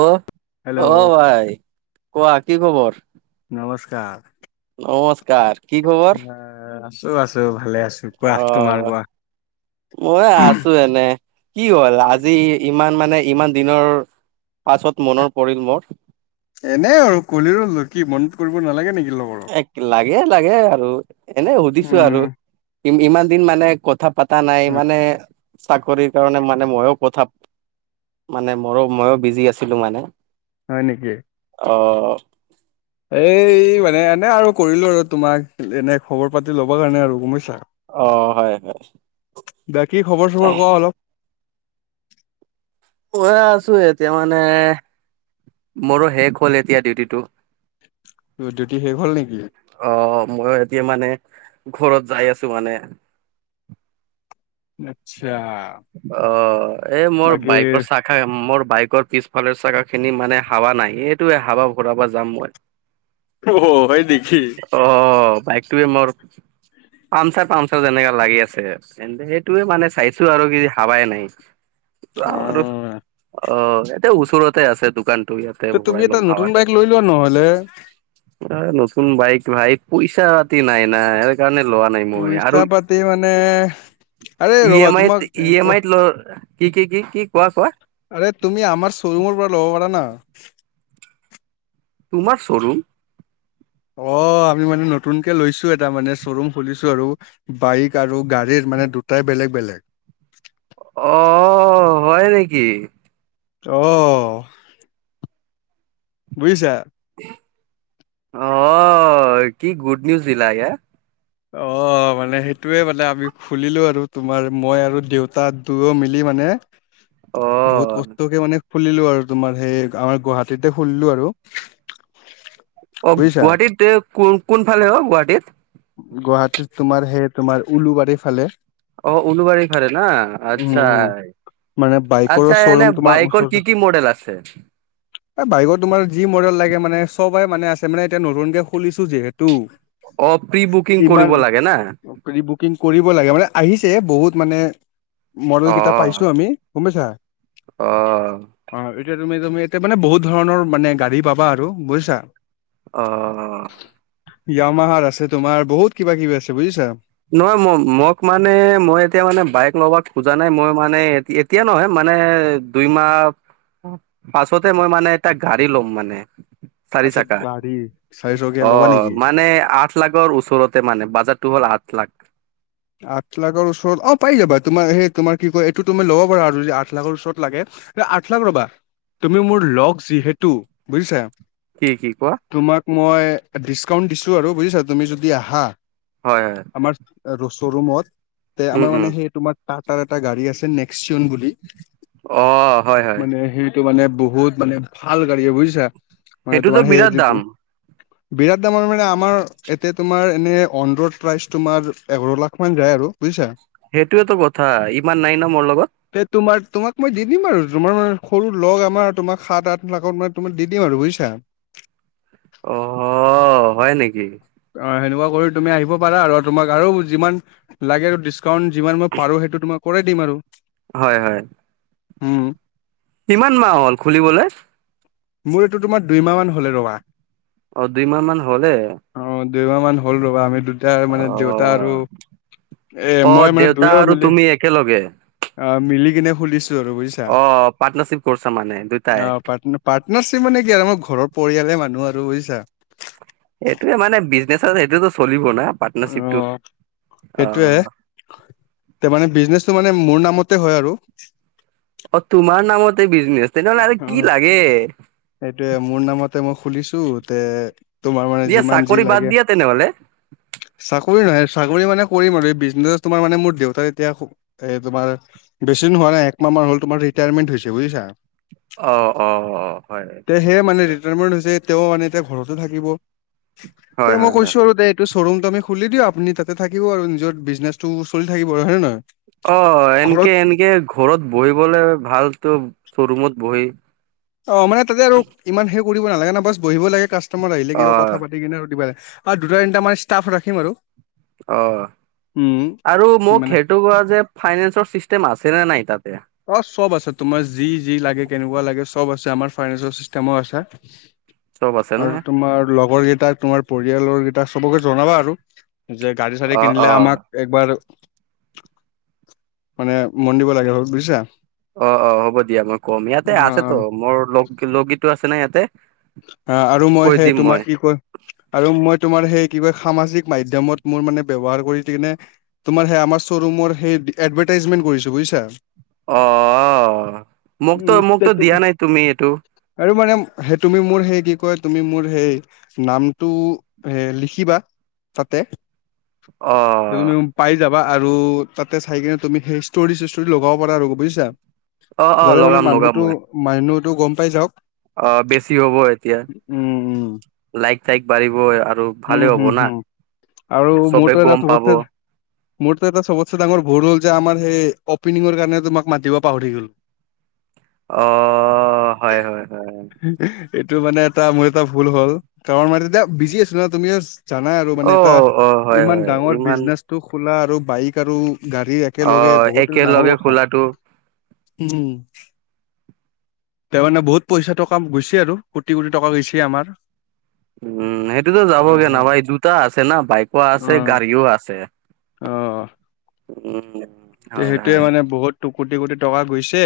অ, hello অ‌ ভাই, কোৱা কি খবৰ? নমস্কাৰ নমস্কাৰ। কি খবৰ অ, আছো আছো ভালে আছো। কোৱা অ, তোমাৰ কোৱা। মই আছো এনে। কি হ'ল? আজি ইমান মানে ইমান দিনৰ পাছত মনত পৰিল মোৰ। এনেই আৰু কৰি ললো কি মনত কৰিব নালাগে নেকি লগৰৰ। এক লাগে লাগে আৰু এনে সুধিছো উম আৰু ই ইমান দিন মানে কথা পাতা নাই মানে চাকৰিৰ কাৰণে মানে মইও কথা পাতা মানে মৰো মইও বিজি আছিলো মানে। হয় নেকি? অ' এই মানে এনেই আৰু কৰিলো আৰু তোমাক এনেই খবৰ পাতি ল'বৰ কাৰণে আৰু গম পাইছা অ' হয় হয়। বাকী খবৰ চবৰ কোৱা অলপ কৈয়ে আছো এতিয়া মানে মোৰো শেষ হ'ল এতিয়া, ডিউটিটো। তোৰ ডিউটি শেষ হ'ল নেকি? অ' মই এতিয়া মানে ঘৰত যাই আছো মানে। আচ্ছা অ' এই মোৰ বাকী বাইকৰ চা খা মোৰ বাইকৰ পিছফালে চাকা খিনি মানে হাৱা নাই। এইটোৱে হাৱা ভৰাব যাম মই। অ' হ' হয় নেকি? অঁ, বাইকটোৱে মোৰ পামচাৰ পামচাৰ যেনেকা লাগি আছে, চেন টোয়ে মানে চাইছো আৰু কি হাৱাই নাই ত' অ আমাৰো অ' তে ওচৰতে আছে দোকান। ত' তুমি এটা নতুন বাইক লৈ লোৱা নহ'লে। আ নতুন বাইক ভাই পইচা পাতি নাই না ওক সেইকাৰণে লোৱা নাই। মই আৰু পইচা পাতি মানে। আৰে ই ৰ'বা এম আইত তোমাক ই এম আইত ল' কি কি কি কি কোৱা কোৱা। আৰে তুমি আমাৰ শ্ব'ৰুমৰ পৰা ল'ব পাৰা না তোমাৰ শ্বৰুম? অ' আমি মানে নতুনকে লৈছো এটা মানে শ্বৰুম খুলিছো আৰু। বাইক আৰু গাড়ীৰ মানে দুটাই বেলেগ বেলেগ। অ' হয় নেকি? অ' বুজিছা? অ' কি গুড নিউজ দিলা এয়া। অ' মানে সেইটোয়ে মানে আমি খুলিলো আৰু তোমাৰ মই আৰু দেউতা দুয়ো মিলি মানে বহুত অ', কষ্টকে মানে, খোলিলো আৰু তোমাৰ সেই আমাৰ গুৱাহাটীতে খোলিলো আৰু অ' বুজিছা গুৱাহাটীত এ কোন কোন ফালে অ' গুৱাহাটীত? গুৱাহাটীত তোমাৰ সেই তোমাৰ উলুবাৰীৰ ফালে। অ' উলুবাৰী ফালে না উম উম আচ্ছাই। মানে বাইকৰো আচ্ছা, শ্ব'ৰুম এনে তোমাৰ বাইকৰ ওচৰতে কি কি মডেল আছে? এ বাইকৰ তোমাৰ যি মডেল লাগে মানে চবাই মানে আছে মানে এতিয়া নতুনকে খুলিছো যিহেতু অ' প্ৰি বুকিং ইমান কৰিব লাগে না? প্ৰি বুকিং কৰিব লাগে। মানে আহিছে বহুত মানে মডেল কিটা অ', পাইছো আমি। গ'ম পইচা? অ', অঁ ইত এতিয়া তুমি তুমি এতিয়া মানে বহুত ধৰণৰ মানে গাড়ী পাবা আৰু বুজছা। অ' য়ামাহাৰ আছে তোমাৰ, বহুত কিবা কিবি আছে বুজিছা। নহয় ম মোক মানে মই এতিয়া মানে বাইক লবা খোজা নাই মই মানে এতি এতি তেতিয়া নহয় মানে দুই মাহ [inaudible] পাছতে মই মানে এটা গাড়ী ল'ম মানে। চাৰি আচ্ছা চাকা, গাড়ী চাৰিচকীয়া অ ল'বা নেকি মানে আঠ লাখৰ ওচৰতে মানে বাজেটো হ'ল আঠ লাখ। আঠ লাখৰ ওচৰত অ পাই যাবা। তোমাৰ সেই তোমাৰ কি কয় এইটো তুমি ল'ব পাৰা আৰু যদি আঠ লাখৰ ওচৰত লাগে আঠ লাখ ৰবা, তুমি মোৰ লগ যিহেতু, বুজিছা? কি কি কোৱা? তোমাক মই ডিছকাউণ্ট দিছো আৰু, বুজিছা? তুমি যদি আহা। হয়। আমাৰ ৰ শ্ব'ৰুমত তে উম আমাৰ উম মানে সেই তোমাৰ টাটাৰ এটা গাড়ী আছে নেক্সচিউন বুলি, অ হয় হয় মানে সেই টো মানে বহুত মানে ভাল গাড়ী বুজিছা? মানে সেইটোতো তোমাৰ বিৰাট সেই দাম বিৰাট দামৰ মানে আমাৰ এতে তোমাৰ এনে অন ৰোড প্ৰাইচ তোমাৰ এঘৰ লাখ মান যায় আৰু বুইছা? সেইটোয়েটো কথা, ইমান নাই ন মোৰ লগত। তে তোমাৰ তোমাক মই দি দিম আৰু তোমাৰ মানে সৰু লগ আমাৰ তোমাক সাত-আঠ লাখত মই তোমাক দি দিম আৰু বুজিছা? অহ, হয় নেকি? অ সেনেকুৱা কৰি তুমি আহিব পাৰা আৰু। তোমাক আৰু যিমান লাগে ডিছ কাউন্ট যিমান মই পাৰো সেইটো তোমাক কৰাই দিম আৰু। হয় হয়। উম। কিমান মাহ হল, খুলিবলে? মোৰ এইটো তোমাৰ দুইমাহ মান হ'লে ৰবা। অ, দুই মাহ মান হলে। অ, দুইমাহ মান হ'ল ৰ'বা আমি দু টাৰ অ মানে দেউতা আৰু এ অ মই মানে দেউতা দুয়ও আৰু মিলি তুমি একেলগে অ, মিলি কিনে খুলিছ অ, পাৰ্টনাৰশ্বিপ কৰ্ছ মানে অ দুটাই? পাৰ্ট পাৰ্টনাৰশ্বিপ মানে কি আৰু মই ঘৰৰ পৰিয়ালে মানুহ আৰু, বুইছা? সেইটোৱে মানে বিজনেচত সেইটোতো চলিব না অ পাৰ্টনাৰশ্বিপটো, অ সেইটোয়ে তে মানে বিজনেচটো মানে মোৰ নামতে হয় আৰু। অ, তোমাৰ নামতে বিজনেচ তেনেহলে আৰু কি লাগে! সেইটোৱে মোৰ নামতে মই খুলিছো তে তোমাৰ মানে দিয়া যিমান যি চাকৰি বাদ লাগে দিয়া তেনেহ'লে চাকৰি নহয় চাকৰি মানে কৰিম আৰু বিজনেছ তোমাৰ মানে মোৰ দেউতাৰ এতিয়া এ তোমাৰ বেছি দিন হোৱা নাই একমাহ মান হল তোমাৰ ৰিটায়াৰমেণ্ট হৈছে, বুজিছা? অ, অ, অ। তে সেয়ে মানে ৰিটায়াৰমেন্ট হৈছে, তেওঁ মানে এতিয়া ঘৰতে থাকিব। হয় তে মই হয় হয় কৈছো আৰু তে টো শ্বৰৰুমটো আমি খুলি দিওঁ আপুনি তাতে থাকিব আৰু নিজৰ বিজনেছটোও চলি থাকিব আৰু, হয় নে নহয়? অ, এনকে ঘৰত এনেকে ঘৰত বহিবলে ভালতো শ্ব'ৰুমত বহি। অ, মানে তাতে আৰু ইমান সেই কৰিব নালাগে না বছ বহিব লাগে কাষ্টমাৰ আহিলে কিবা অ' কথা পা তি কিনে আৰু দিবা আৰু দুটা-তিনটা মানে ষ্টাফ ৰাখিম আৰু। অ, উম আৰু মোক মানে সেইটো কোৱা যে ফাইনেন্সৰ চিষ্টেম আছেনে নাই তাতে? অ, চব আছে তোমাৰ যি যি লাগে, কেনেকুৱা লাগে চব আছে আমাৰ ফাইনেন্সৰ চিষ্টেম' আছে। চব আছে নে আৰু তোমাৰ লগৰ কেইটাক, তোমাৰ পৰিয়ালৰ কেইটাক চবকে জনাবা আৰু। যে গাড়ী চাড়ি অ' কিনিলে অ' আমাক- একবাৰ মানে মন দিব লাগে হ'ল বুজিছা। অঁ, অঁ, হ'ব দিয়া মই কম, ইয়াতে অ আছেতো মোৰ লগ লগী আছে নাই ইয়াতে। অঁ, আৰু মই কৈ সেই দিম তোমাৰ কি কয়- আৰু মই তোমাৰ সেই কিবা সামাজিক মাধ্যমত মোৰ মানে ব্যৱহাৰ কৰি কিনে- তোমাৰ সেই আমাৰ শ্বৰুমৰ সেই এডভাৰটাইজমেণ্ট কৰিছো বুজিছা। অঁ, অঁ, মোক তো উম, তে মোকতো তুম দিয়া নাই তুমি এইটো। আৰু মানে সেই- তুমি মোৰ সেই কি কয়, তুমি মোৰ সেই নামটো এ লিখিবা। তাতে। অঁ। তুমি পাই যাবা আৰু তাতে চাই কিনে তুমি সেই ষ্টৰিষ্টৰি লগাব পাৰা আৰু বুজিছা। অ' অ' যাতে মানে লগাম মানুহটো মানুহটো গম পাই যাওঁক। অঁ, বেছি হ'ব। এতিয়া উম, লাইক থাইক বাঢ়িবই আৰু উম, ভালে হ'ব হুম, না। হুম। আৰু মোৰতো চবে এটা গম পাব। চবতছে মোৰতো এটা চবতচে ডাঙৰ ভুল হ'ল যে আমাৰ সেই অপেনিঙৰ কাৰণে তোমাক মাতিব পাহৰি থাকিলোঁ। অঁ, হয়, হয়। হয়, হয়, হয়। এইটো মানে এটা মোৰ এটা ভুল হ'ল। কাৰণ মই তেতিয়া বিজি আছো ন' তুমিও- জানাই আৰু মানে এটা অ', অ', হয়, ইমান হয়, ডাঙৰ ইমান বিজনেচটো খোলা আৰু বাইক আৰু- গাড়ী একেলগে অ', বহুত এটা ডাঙৰ একেলগে কথা। খোলাটো উম, তাৰ মানে বহুত পইচাটো কাম গৈছে। আৰু কোটি কোটি টকা গৈছে আমাৰ। উম, সেইটোতো হয় যাবগে হয়। নাপাই জোতা আছে না বাইকো আছে, গাড়ীও আছে। অঁ। উম। হয়, সেইটোয়ে হয়, মানে বহুত কোটি, কোটি টকা গৈছে।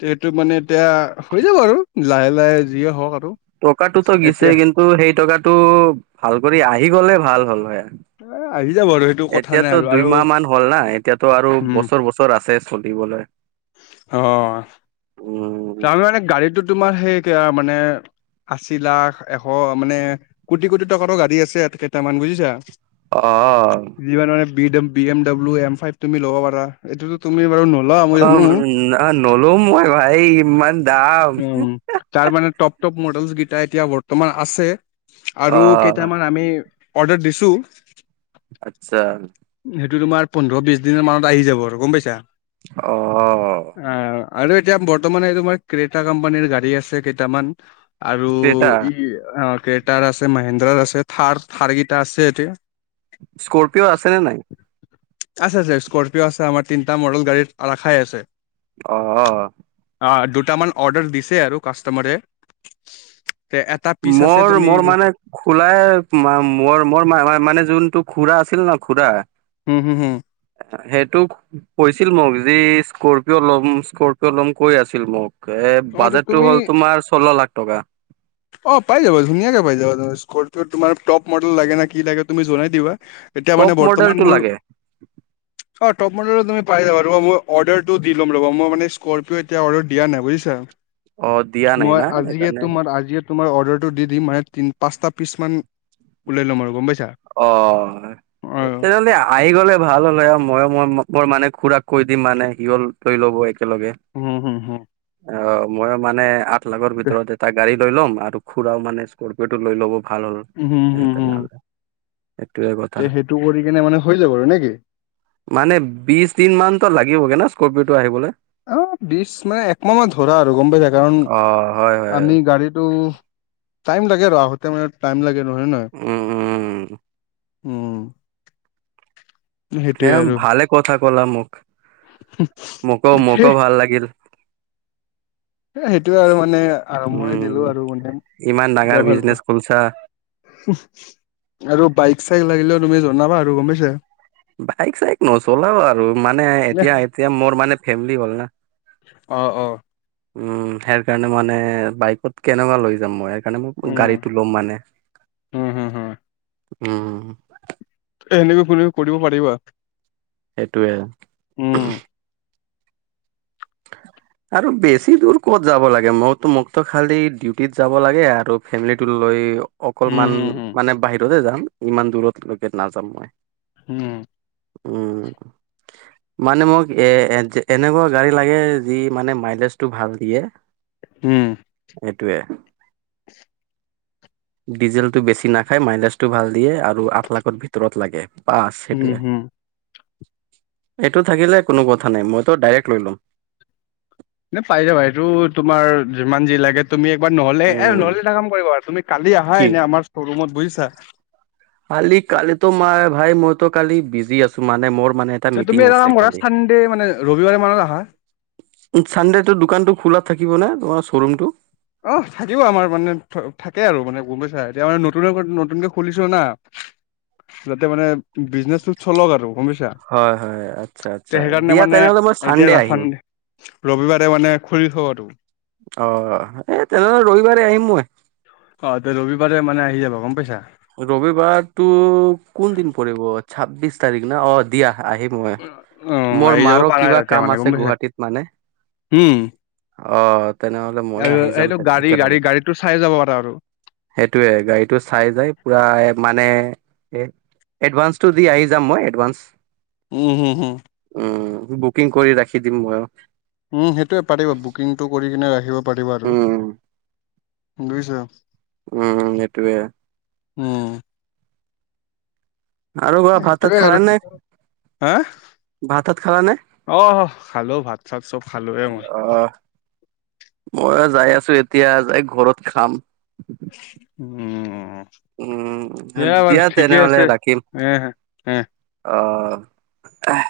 সেইটো মানে এতিয়া হৈ যাব আৰু লাহে লাহে যিয়ে হয় হওঁক আৰু। টকাটোতো এতিয়া গিছেই কিন্তু সেই টকাটো ভাল কৰি আহি গ'লে ভাল হ'ল আৰ। এ আহি যাব আৰু সেইটো কথা নাই এতিয়াতো আৰু আৰু দুইমাহ মান হ'ল না, এতিয়াতটো আৰু উম, বছৰ বছৰ আছে। ফুদিবলে। অঁ, অঁ। উম, তাৰ মানে গাড়ীতটো তোমাৰ সেই কেয়া মানে- আশী লাখ, এশ মানে কোটি কোটি টকাৰো গাড়ী আছে কেইটামান বুজিছা। অঁ। যিমানৰে B, B M W M five তুমি ল'ব পাৰা। এইটো তুমি বাৰু নলোৱা, মই জানো। আ, নলো মই ভাই ইমান দাম। উম তাৰ মানে টপ টপ মডেলচ কেইটা এতিয়া বৰ্তমান আছে আৰু অ', কেইটামান আমি- অৰ্ডাৰ দিছোঁ। আটচা। সেইটো তোমাৰ পোন্ধৰ-বিশ দিনৰ মানত আহি যাব আৰু গম পাইছা। অঁ। আ আৰু এতিয়া বৰ্তমান এই তোমাৰ ক্ৰেতা কোম্পানীৰ গাড়ী আছে কেইটামান। আৰু ক্ৰেতা ই অঁ ক্ৰেতাৰ আছে, মহেন্দ্ৰাৰ আছে, থাৰ থাৰকেইটা আছে এইটোৱে। স্কৰপিঅ আছে নে নাই? আছে, আছে। স্কৰপি'অ আছে। আমাৰ তিনিটা মডেল গাড়ীত ৰাখাই আছে। অ। অ, দুটামান অৰ্ডাৰ দিছে আৰু কাষ্টমাৰে। তে, এটা পিচ আছে মোৰ মোৰ তুমিৰ মানে খোলাই, মা মোৰ মোৰ মানে যোনটো খুৰা আছিল ন', খুৰা। হুম, হুম, হুম। সেটো কৈছিল মোক যি স্কৰপিঅ' ল'ম স্কৰপিঅ' ল'ম কৈ আছিল মোক। এ, অ ত বাজেটটো তুমি হ'ল তোমাৰ চল্ল লাখ টকা। অ, পাই যাব ধুনীয়াকে পাই যাবা তুমি। স্পিৰপিঅ' তোমাৰ টপ মডেল লাগে নে কি লাগে? তুমি জনাই দিবা। এতিয়া মানে টপ বৰ্তমান মডেলটো মোৰ লাগে অ, টপ মডেলো তুমি পাই যাবা। ৰ'বা, মই অৰ্ডাৰটো দি ল'ম ৰবা। মই মানে স্কৰপিঅ' এতিয়া অৰ্ডাৰ দিয়া নাই। বুজিছা? অ', দিয়া নাই মই না আজিয়ে সেইকাৰণে তোমাৰ আজিয়ে তোমাৰ অৰ্ডাৰটো দি দিম। মানে তিন পাঁচটা পিচ মান ওলাই ল'ম আৰু গম পাইছা? অ। অ তেনেলিয়া আহি গ'লে ভাল হ'লে। ময়ো মই মক্কৰ মানে খুৰাক কৈ দিম মানে সিহঁল লৈ ল'ব একেলগে। উম, হু। অ, মই মানে আঠ লাখৰ ভিতৰত এটা গাড়ী লৈ ল'ম। আৰু খুৰাও মানে স্কৰপিঅ' টো লৈ ল'ব ভাল হ'ল, হুম হুম হুম তেনেহ'লে। এটোৱে গ'ল। তে সেইটো কৰি কিনে, মানে হৈ যাব আৰু নে কি? মানে বিছ দিন মান টো লাগিবগে ন', স্কৰপিঅ'টো আহিবলে? অ, বিছ মানে একমাহ মা ধৰা আৰু গম পাইছা? কাৰণ অ', হয়, হয়, আমি গাড়ীটো টাইম লাগে আৰু আহোতে মানে টাইম লাগে নহয়। হয়, নহয়? উম, উম, উম। সেইটোয়ে সেয়া আৰু। ভালে কথা ক'লা মোক। মোকো, মোকো ভাল লাগিল। এ সেইটোৱে আৰু মানে আৰম্ভনি উম, দিলো আৰু মানে ইমান ডাঙৰ এতিয়া বিজনেচ ভালপোৱা খুলছা। আৰু বাইক চাইক লাগিলেও তুমি জনাবা আৰু গম পাইছা? বাইক চাইক নচলাও আৰু মানে এতিয়া এতিয়া মোৰ মানে ফেমিলি হ'ল না? অ, অ। উম। সেয়াৰকাৰণে মানে বাইকত কেনেকুৱা লৈ যাম মই? সেকাণে মোক উম, গাড়ীটো লম মানে। হম, হম, হম, উম। সেনেকৈ কৰিব, কৰিব পাৰিবা? সেটোৱে। উম, [inaudible] আৰু বেছি দূৰ ক'ত যাব লাগে? মওটো মোকতো খালি ডিউটিত যাব লাগে আৰু ফেমিলিটো লৈ হম, অকমান হম, হম, মানে বাহিৰতে যাম ইমান দূৰতলৈকে নাযাম মই। উম। উম। মানে মোক এ এনেকুৱা গাড়ীত লাগে, যি মানে মাইলেজ টো ভাল দিয়ে। উম। এটোৱে। [inaudible] ডিজেলটো বেছি নাখায়, মাইলেজটো ভাল দিয়ে আৰু আঠ লাখৰ ভিতৰত লাগে। বাছ হম, সেইটোৱে, হম। এইটো থাকিলে কোনো কথা নাই মইতো ডাইৰেক্ট লৈ লম। নাই পাই যাবা এইটো তোমাৰ যিমান যি লাগে তুমি একবাৰ নহলে এ উম নহ'লে এটা কাম কৰিবা আৰু তুমি। কালি আহা কি এনে আমাৰ শ্ব'ৰুমত বুজিছা। কালি কালিতো মই ভাই মইতো কালি বিজি আছো মানে মোৰ মানে। মিটিং তুমি এটা আছে কাম কৰা কালি চানডে মানে ৰবিবাৰে মানত আহা। ছানডেটো দোকানটো খোলা থাকিব না? তোমাৰ শ্বৰুমটো? অ থাকিব আমাৰ মানে থাকে আৰু মানে গম পাইছা এতিয়া মানে নতুন নতুনকে খুলিছো না। যাতে মানে বিজনেচটো চলক আৰু গম পাইছা। হয় হয়, আচ্ছা তে আচ্ছা, সেইকাৰণে দিয়া মানে তেনেহ'লে মই এতিয়া চানডে চান আহিম। ৰবিবাৰে মানে খোলি থৱটো। অ' এই তেনেহ'লে ৰবিবাৰে আহিম মই। অ' ৰবিবাৰে মানে আহি যাবা গম পাইছা? ৰবিবাৰটো কোন দিন পৰিব? ছাব্বিশ তাৰিখ না? অ দিয়া আহিব। হয়, অ মোৰ আহি যাব মাৰো পাৰা কিবা তেতিয়া কাম মানে গম আছে পাইছা গুৱাহাটীত মানে। উম' অ' তেনেহ'লে ময়ো আৰু আহি যাম এইটো তেনে গাড়ী গাড়ী একেলগে। গাড়ীতটো চাই যাব পাৰা আৰু। সেইটোয়ে গাড়ীতটো চাই যাই। পুৰা মানে এ এডভান্সটো দি আহি যাম মই, এডভান্স। উম' হুম হুম। উম' বুকিং কৰি ৰাখি দিম মইয়ো। উম' সেইটোৱে পাৰিব বুকিংটো কৰি কিনে ৰাখিব পাৰিবা আৰু উম বুজিছা। উম' সেইটোৱে। উম' আৰু কোৱা ভাত তাত সেইটোৱে খালা আৰু নে হা! ভাত ঠাত খালা নে? অ খালো, ভাত চাত চব খালোয়ে মই। মই যাই আছো এতিয়া যাই ঘৰত খাম। উম' উম' বাৰু দিয়া ঠিকে তেনেহলে আছে ৰাখিম। এ, এ অ' এহ।